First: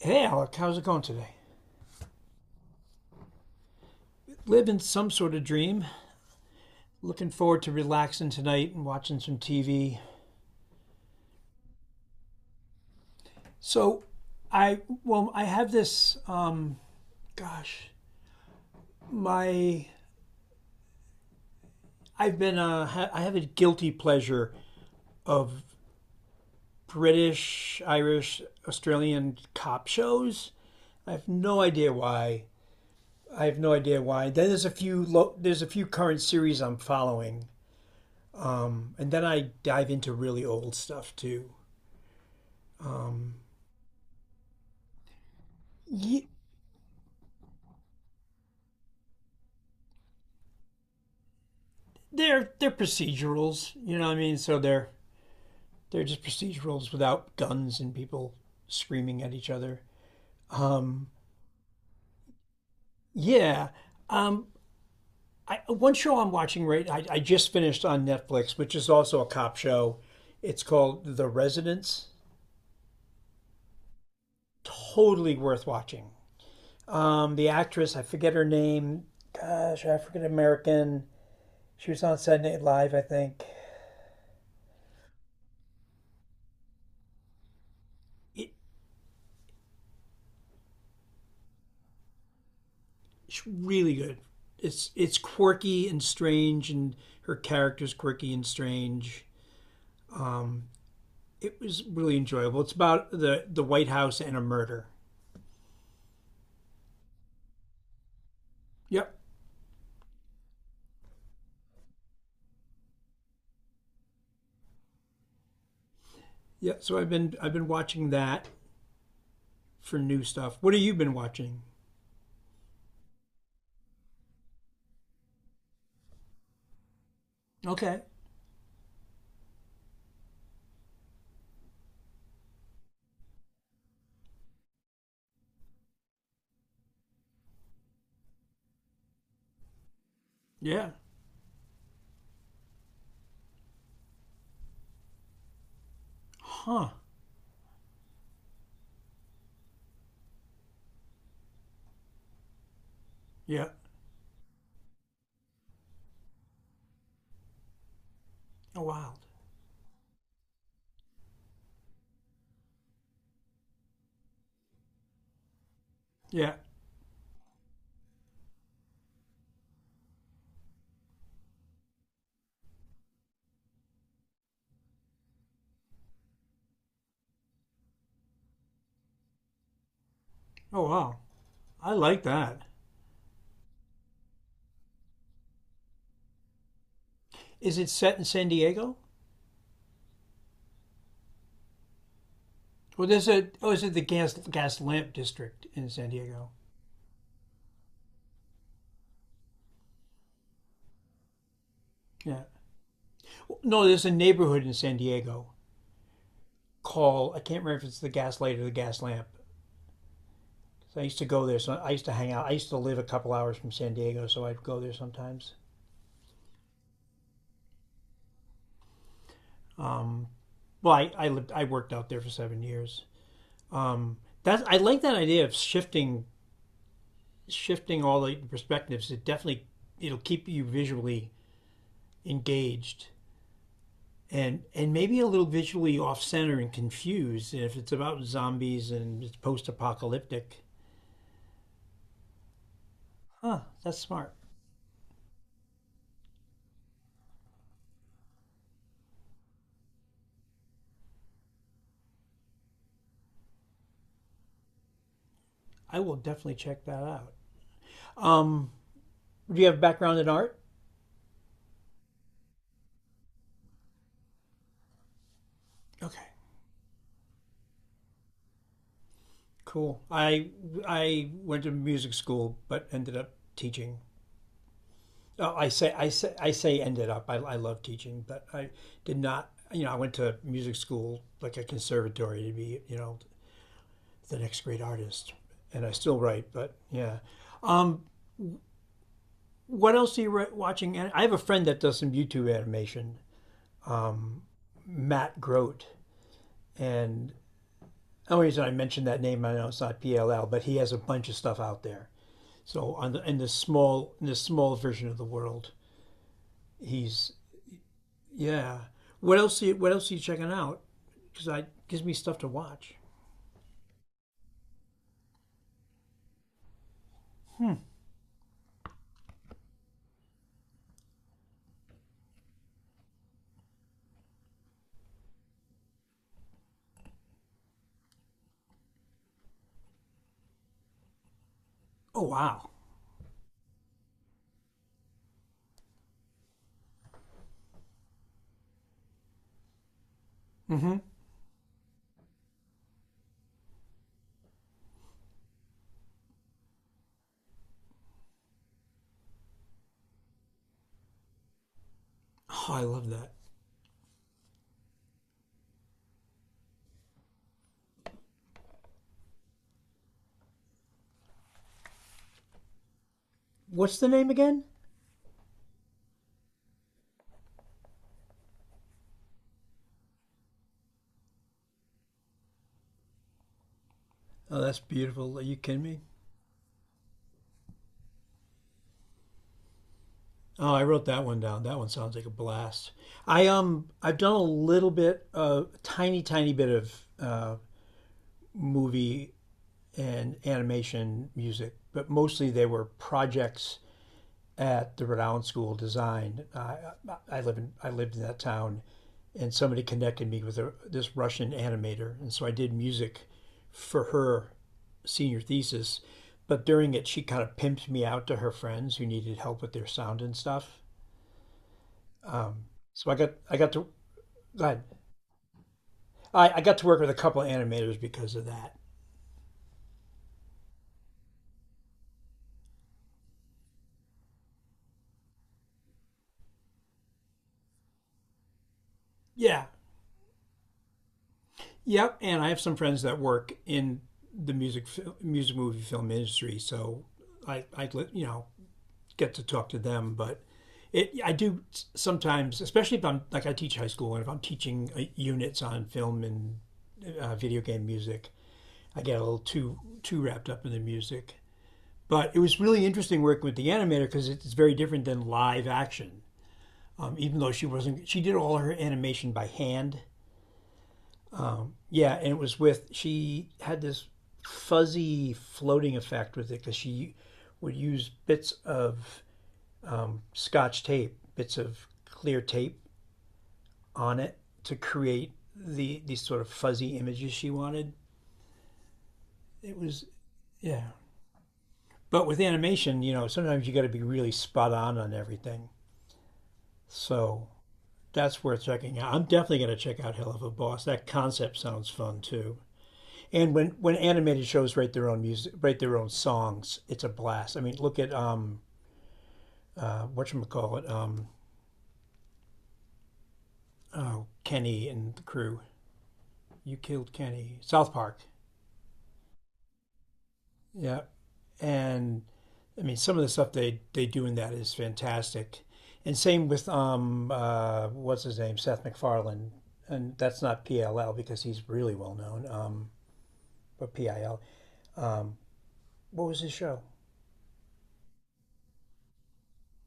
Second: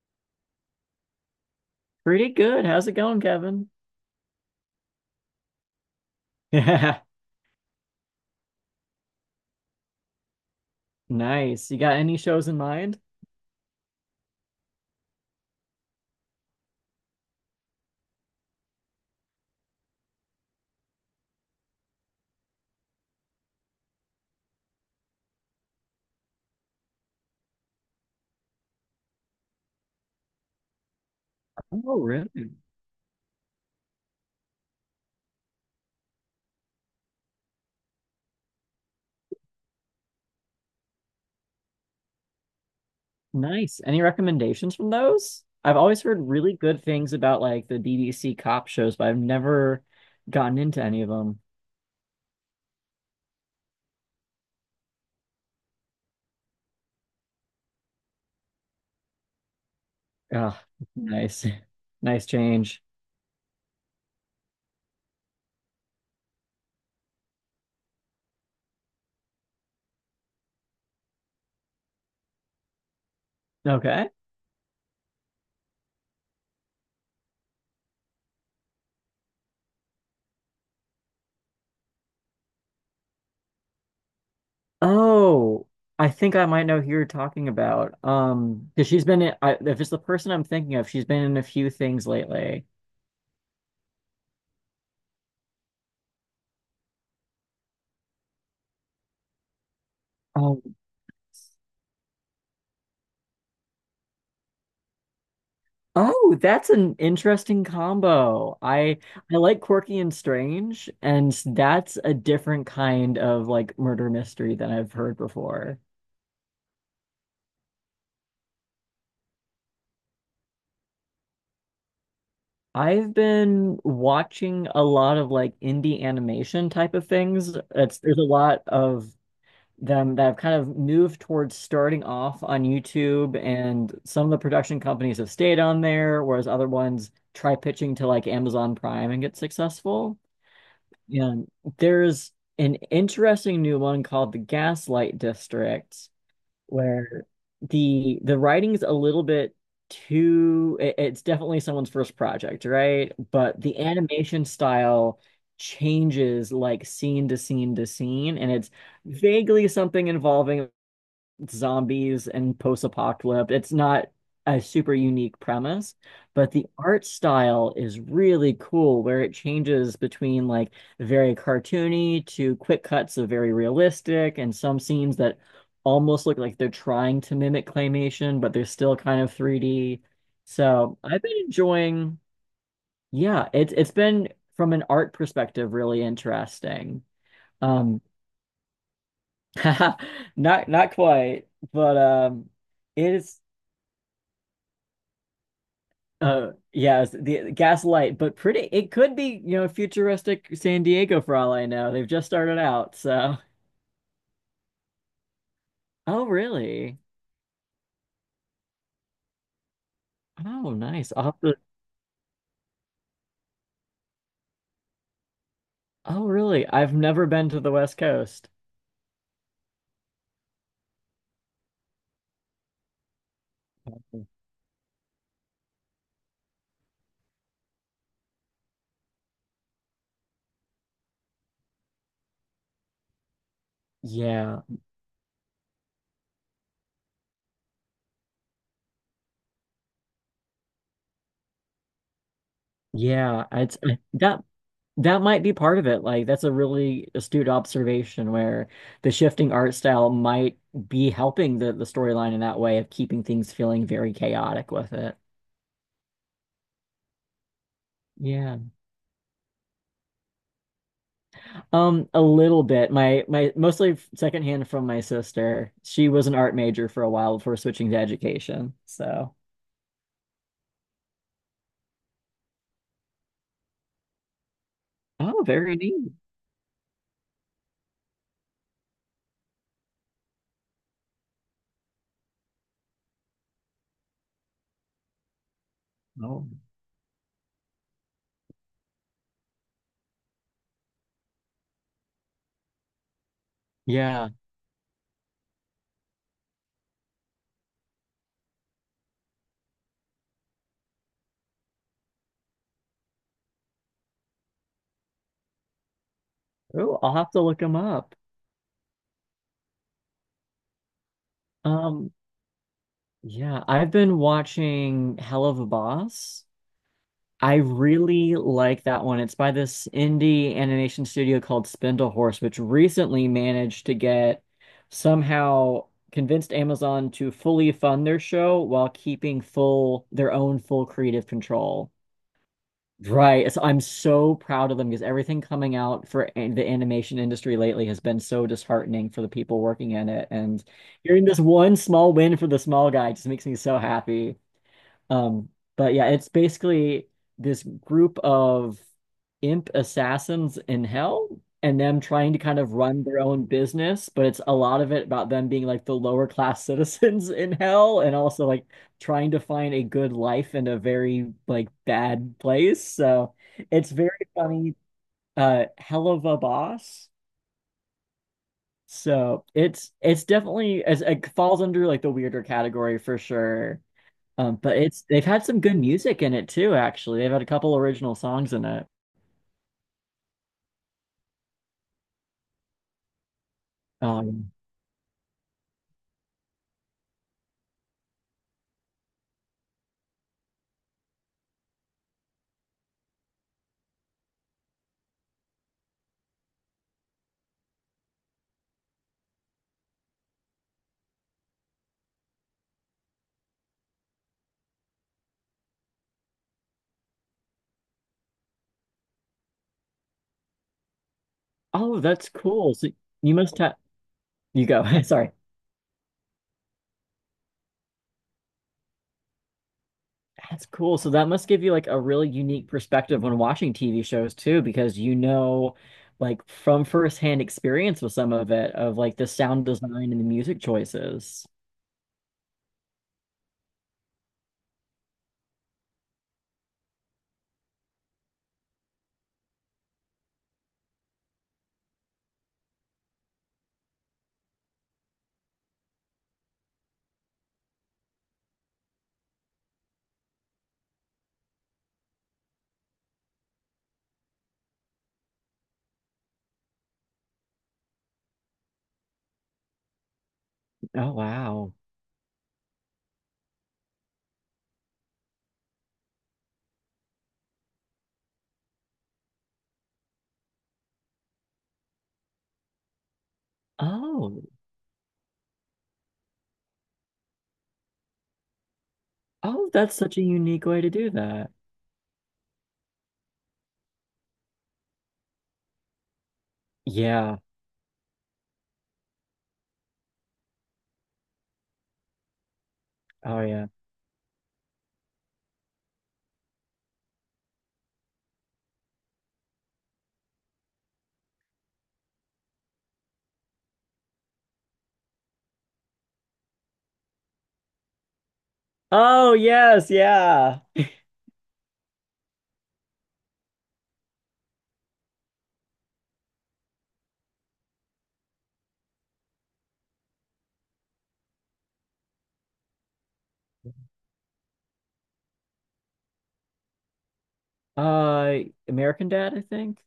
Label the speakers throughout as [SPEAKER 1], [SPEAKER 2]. [SPEAKER 1] Hey, Alec, how's it going today?
[SPEAKER 2] Pretty good. How's it going, Kevin?
[SPEAKER 1] Living some sort of dream.
[SPEAKER 2] Yeah,
[SPEAKER 1] Looking forward to relaxing tonight and watching some TV.
[SPEAKER 2] nice. You got any shows in mind?
[SPEAKER 1] So, I well, I have this. Gosh, my I've been I have a guilty pleasure of British, Irish, Australian cop shows. I have no idea
[SPEAKER 2] Oh,
[SPEAKER 1] why.
[SPEAKER 2] really?
[SPEAKER 1] I have no idea why. Then there's a few current series I'm following, and then I dive into really old stuff too.
[SPEAKER 2] Nice. Any recommendations from those? I've always heard
[SPEAKER 1] Ye-
[SPEAKER 2] really good things about like the BBC cop shows, but I've never gotten into any of them.
[SPEAKER 1] they're procedurals, you know what I mean? So they're just procedurals without guns and people screaming at each other.
[SPEAKER 2] Ah,
[SPEAKER 1] Um,
[SPEAKER 2] nice. Nice change.
[SPEAKER 1] yeah. Um, One show I'm watching right, I just finished on Netflix, which is also a cop show. It's called The Residence.
[SPEAKER 2] Okay.
[SPEAKER 1] Totally worth watching. The actress, I forget her name. Gosh, African American. She was on Saturday Night Live, I think.
[SPEAKER 2] Oh, I think I might know who you're talking about.
[SPEAKER 1] It,
[SPEAKER 2] 'Cause she's been in, if it's the person I'm thinking of, she's been in a few things lately.
[SPEAKER 1] It's really good. It's quirky and strange, and her character's quirky and strange. It was really enjoyable. It's about the White House and a murder.
[SPEAKER 2] Oh, that's an interesting combo. I
[SPEAKER 1] Yep,
[SPEAKER 2] I like quirky and strange, and that's a different kind of like murder mystery than I've heard before.
[SPEAKER 1] yep. So I've been watching that for new stuff. What have you been watching?
[SPEAKER 2] I've been watching a lot of like indie animation type of things. It's
[SPEAKER 1] Okay.
[SPEAKER 2] there's a lot of them that have kind of moved towards starting off on YouTube, and some of the production companies have stayed on there, whereas other ones try pitching to like Amazon Prime and get successful.
[SPEAKER 1] Yeah.
[SPEAKER 2] Yeah, there's an interesting new one called the Gaslight District,
[SPEAKER 1] Huh.
[SPEAKER 2] where the writing's a little bit it's definitely someone's first project, right? But
[SPEAKER 1] Yeah.
[SPEAKER 2] the animation style changes like scene to scene to scene, and it's
[SPEAKER 1] Oh wow.
[SPEAKER 2] vaguely something involving zombies and post-apocalypse. It's not a super unique premise, but
[SPEAKER 1] Yeah.
[SPEAKER 2] the art style is really cool where it changes between like very cartoony to quick cuts of very realistic and some scenes that almost look like they're trying to mimic claymation, but they're still kind of 3D.
[SPEAKER 1] Oh
[SPEAKER 2] So
[SPEAKER 1] wow.
[SPEAKER 2] I've been
[SPEAKER 1] I
[SPEAKER 2] enjoying,
[SPEAKER 1] like that.
[SPEAKER 2] yeah, it's been from an art perspective really interesting.
[SPEAKER 1] Is it
[SPEAKER 2] Um
[SPEAKER 1] set in San Diego?
[SPEAKER 2] not quite, but
[SPEAKER 1] Well,
[SPEAKER 2] it
[SPEAKER 1] there's
[SPEAKER 2] is.
[SPEAKER 1] a oh, is it the gas lamp district in San Diego?
[SPEAKER 2] Yes, the Gaslight, but pretty. It could be, you know, futuristic San Diego for all I know. They've just
[SPEAKER 1] Yeah.
[SPEAKER 2] started out, so.
[SPEAKER 1] Well, no, there's a neighborhood in San Diego
[SPEAKER 2] Oh, really?
[SPEAKER 1] call. I can't remember if it's the Gaslight or the Gas lamp.
[SPEAKER 2] Oh,
[SPEAKER 1] So I
[SPEAKER 2] nice.
[SPEAKER 1] used to
[SPEAKER 2] I'll have
[SPEAKER 1] go
[SPEAKER 2] to-
[SPEAKER 1] there. So I used to hang out. I used to live a couple hours from San Diego, so I'd go there sometimes.
[SPEAKER 2] oh, really? I've never been to the West Coast.
[SPEAKER 1] Um, well, I lived. I worked out there for 7 years. Um, that's. I like that idea of shifting all the perspectives. It'll keep you visually engaged
[SPEAKER 2] Yeah,
[SPEAKER 1] and maybe a little visually off center and confused, and if it's about zombies and it's post apocalyptic.
[SPEAKER 2] yeah.
[SPEAKER 1] Huh,
[SPEAKER 2] It's
[SPEAKER 1] that's smart.
[SPEAKER 2] that that might be part of it. Like, that's a really astute observation where the shifting art style might be helping the storyline in that way of keeping things feeling very chaotic with it.
[SPEAKER 1] I will definitely check that out.
[SPEAKER 2] Yeah.
[SPEAKER 1] Um, Do you have a background in art?
[SPEAKER 2] A little bit. My mostly secondhand from my sister. She was
[SPEAKER 1] Okay.
[SPEAKER 2] an art major for a while before switching to education. So,
[SPEAKER 1] Cool. I went to music school, but ended up teaching.
[SPEAKER 2] oh,
[SPEAKER 1] Oh, I
[SPEAKER 2] very
[SPEAKER 1] say I
[SPEAKER 2] neat.
[SPEAKER 1] say I say ended up. I love teaching, but I did not. You know, I went to music school, like a conservatory, to be the next great artist. And I still write,
[SPEAKER 2] Oh,
[SPEAKER 1] but yeah. What else are you watching? And I have a friend that does some YouTube animation,
[SPEAKER 2] yeah.
[SPEAKER 1] Matt Grote, and the only reason I mentioned that name, I know it's not PLL, but he has a bunch of stuff out there. So in this small version of the world,
[SPEAKER 2] Oh, I'll have
[SPEAKER 1] he's
[SPEAKER 2] to look him up.
[SPEAKER 1] yeah. What else? What else are you checking out? Because I gives
[SPEAKER 2] Um,
[SPEAKER 1] me stuff to watch.
[SPEAKER 2] yeah, I've been watching Hell of a Boss. I really like that one. It's by this indie animation studio called Spindlehorse, which recently managed to get somehow convinced Amazon to fully fund their show while keeping full their own full creative control.
[SPEAKER 1] Oh wow.
[SPEAKER 2] Right. So I'm so proud of them because everything coming out for the animation industry lately has been so disheartening for the people working in it. And
[SPEAKER 1] Mm-hmm.
[SPEAKER 2] hearing this one small win for the small guy just makes me so happy. Um, but yeah, it's basically this group of imp assassins in hell and them trying to kind
[SPEAKER 1] Oh,
[SPEAKER 2] of
[SPEAKER 1] I
[SPEAKER 2] run
[SPEAKER 1] love
[SPEAKER 2] their
[SPEAKER 1] that.
[SPEAKER 2] own business, but it's a lot of it about them being like the lower class citizens in hell and also like trying to find a good life in a very like bad place. So it's
[SPEAKER 1] What's the
[SPEAKER 2] very
[SPEAKER 1] name again?
[SPEAKER 2] funny. Hell of a boss. So it's definitely as it falls under like the weirder category for sure.
[SPEAKER 1] Oh,
[SPEAKER 2] But
[SPEAKER 1] that's
[SPEAKER 2] it's they've
[SPEAKER 1] beautiful. Are
[SPEAKER 2] had
[SPEAKER 1] you
[SPEAKER 2] some good
[SPEAKER 1] kidding me?
[SPEAKER 2] music in it too, actually. They've had a couple original songs in it.
[SPEAKER 1] Oh, I wrote that one down. That one sounds like a blast. I've done a
[SPEAKER 2] Um,
[SPEAKER 1] little bit, a tiny tiny bit of uh, movie and animation music, but mostly they were projects at the Rhode School of Design. I lived in that town, and somebody connected me with this Russian animator, and so I did music for her senior thesis. But during it, she kind of pimped me out to her friends who needed help with their sound and stuff.
[SPEAKER 2] oh, that's cool. So
[SPEAKER 1] So I got
[SPEAKER 2] you
[SPEAKER 1] I
[SPEAKER 2] must
[SPEAKER 1] got
[SPEAKER 2] have
[SPEAKER 1] to go
[SPEAKER 2] you go.
[SPEAKER 1] ahead.
[SPEAKER 2] Sorry.
[SPEAKER 1] I got to work with a couple of animators because of that.
[SPEAKER 2] That's cool. So that must give you like a really unique perspective when watching TV shows too, because you know like from firsthand experience with some of it of like the
[SPEAKER 1] Yeah,
[SPEAKER 2] sound design and the music choices.
[SPEAKER 1] yep. And I have some friends that work in the music movie film industry, so I get to talk to them, but it I do sometimes, especially if I'm like I teach high school and if I'm teaching units on film and video game music, I get a little too wrapped up in the music. But it was really interesting working with the animator because it's very different than live action. Even though she wasn't, she did all her animation by hand.
[SPEAKER 2] Oh wow.
[SPEAKER 1] Yeah, and it was with she had this fuzzy floating effect with it because she would use bits of scotch tape, bits of clear tape, on it
[SPEAKER 2] Oh.
[SPEAKER 1] to create these sort of fuzzy images she wanted.
[SPEAKER 2] Oh,
[SPEAKER 1] It
[SPEAKER 2] that's
[SPEAKER 1] was
[SPEAKER 2] such a unique way
[SPEAKER 1] Yeah.
[SPEAKER 2] to do that.
[SPEAKER 1] But with animation, sometimes you got to be really spot on everything.
[SPEAKER 2] Yeah.
[SPEAKER 1] So that's worth checking out. I'm definitely going to check out Hell of a Boss. That concept sounds fun too.
[SPEAKER 2] Oh
[SPEAKER 1] And
[SPEAKER 2] yeah.
[SPEAKER 1] when animated shows write their own music, write their own songs, it's a blast. I mean, look at whatchamacallit, oh, Kenny and the crew. You killed Kenny. South Park.
[SPEAKER 2] Oh yes, yeah.
[SPEAKER 1] Yeah. And I mean, some of the stuff they do in that is fantastic. And same with what's his name, Seth MacFarlane, and that's not PLL because he's really well known. But PIL. Um, what was his show?
[SPEAKER 2] Uh, American Dad, I think.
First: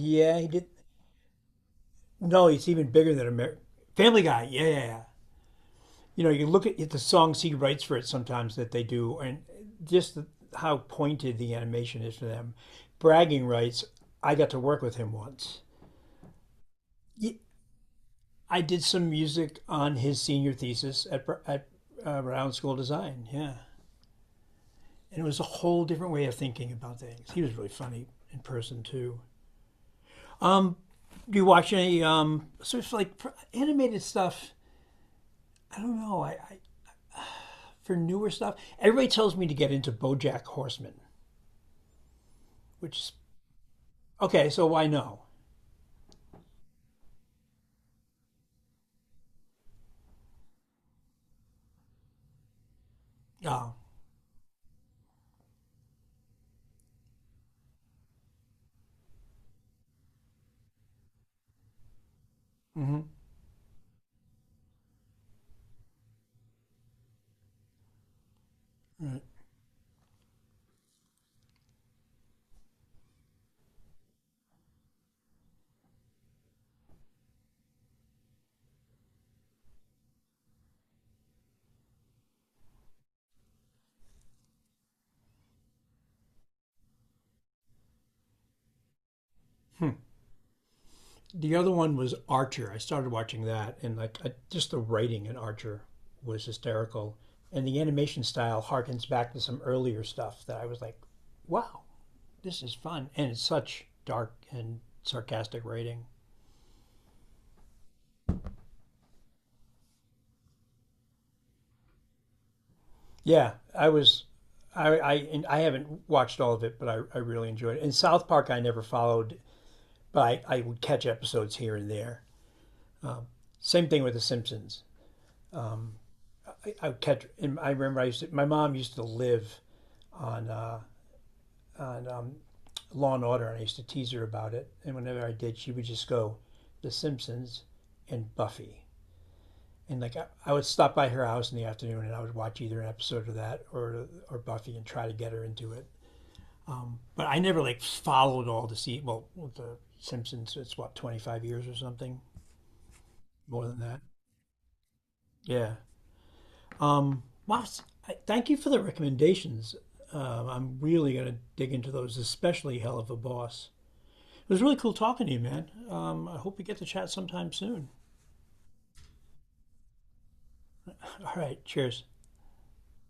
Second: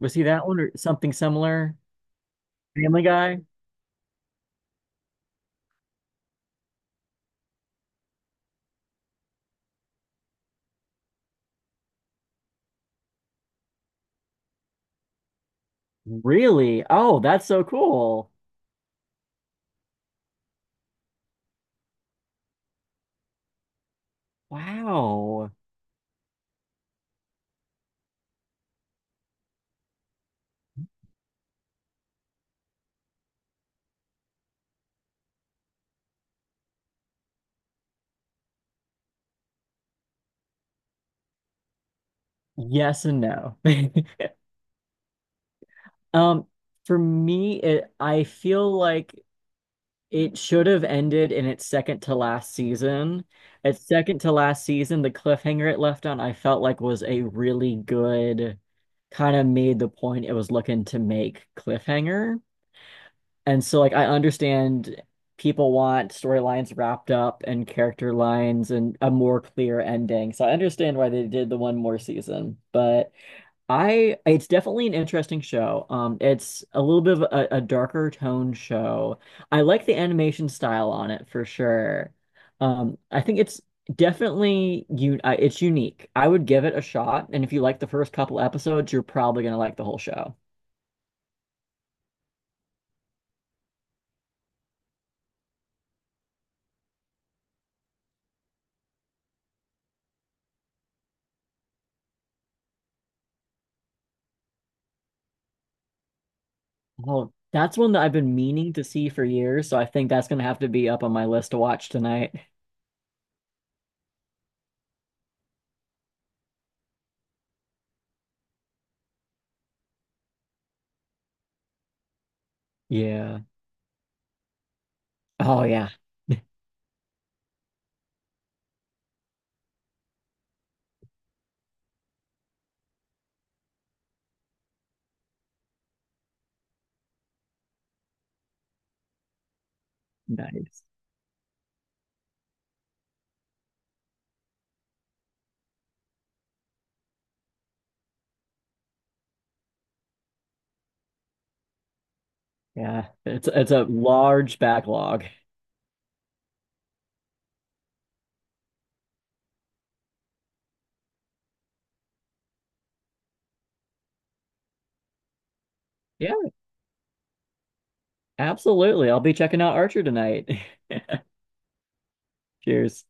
[SPEAKER 2] Was he that
[SPEAKER 1] he
[SPEAKER 2] one
[SPEAKER 1] did.
[SPEAKER 2] or something similar?
[SPEAKER 1] No, it's even
[SPEAKER 2] Family
[SPEAKER 1] bigger than
[SPEAKER 2] Guy?
[SPEAKER 1] Family Guy. Yeah, yeah, yeah. You know, you look at the songs he writes for it sometimes that they do, and just the, how pointed the animation is for them. Bragging rights. I got to work with him once.
[SPEAKER 2] Really? Oh,
[SPEAKER 1] Y-
[SPEAKER 2] that's so cool.
[SPEAKER 1] I did some music on his senior thesis at Brown School of Design. Yeah. And it was a
[SPEAKER 2] Wow.
[SPEAKER 1] whole different way of thinking about things. He was really funny in person, too. Do you watch any sort of like animated stuff? I don't know. I For newer stuff, everybody tells me to get into Bojack Horseman,
[SPEAKER 2] Yes
[SPEAKER 1] which,
[SPEAKER 2] and no.
[SPEAKER 1] okay, so why no?
[SPEAKER 2] Um, for me, it I feel like it should have ended in its second to last season.
[SPEAKER 1] Oh,
[SPEAKER 2] Its second to last season, the cliffhanger it left on, I felt like was a really good kind of made the point it was looking to make cliffhanger. And so like I understand people want storylines wrapped up and character lines and a more clear ending. So I understand why they did the one more season. But I it's definitely an interesting show. It's a little bit of a darker tone show. I like the animation style on it for sure. I think it's definitely you it's unique. I would give it a shot and if you like the first couple episodes, you're probably going to like the whole show.
[SPEAKER 1] the other one was Archer. I started watching that, and like just the writing in Archer was hysterical, and the animation style harkens back to some earlier stuff that I was like, "Wow, this is fun!" And it's such dark and sarcastic writing.
[SPEAKER 2] Oh, that's one that I've been meaning to see for years, so I think that's gonna have to be up on my list to watch tonight.
[SPEAKER 1] Yeah, I was, I, and I haven't watched all of it, but I really enjoyed it. And South Park I never followed, but I would catch episodes here and there.
[SPEAKER 2] Yeah.
[SPEAKER 1] Same thing with The Simpsons.
[SPEAKER 2] Oh yeah.
[SPEAKER 1] I would catch, and I remember my mom used to live on Law and Order, and I used to tease her about it. And whenever I did, she would just go, The Simpsons and Buffy. And like I would
[SPEAKER 2] Nice.
[SPEAKER 1] stop by her house in the afternoon, and I would watch either an episode of that or Buffy, and try to get her into it. But I never like followed all the se well, with the Simpsons. It's what 25 years or something
[SPEAKER 2] Yeah. It's
[SPEAKER 1] more
[SPEAKER 2] it's
[SPEAKER 1] than
[SPEAKER 2] a
[SPEAKER 1] that.
[SPEAKER 2] large backlog.
[SPEAKER 1] Yeah. Wow. Thank you for the recommendations. I'm really gonna dig into those, especially Hell of a Boss. It was really cool talking to you, man.
[SPEAKER 2] Yeah,
[SPEAKER 1] I hope we get to chat sometime soon.
[SPEAKER 2] absolutely. I'll be checking out Archer tonight.
[SPEAKER 1] All right, cheers.
[SPEAKER 2] Cheers.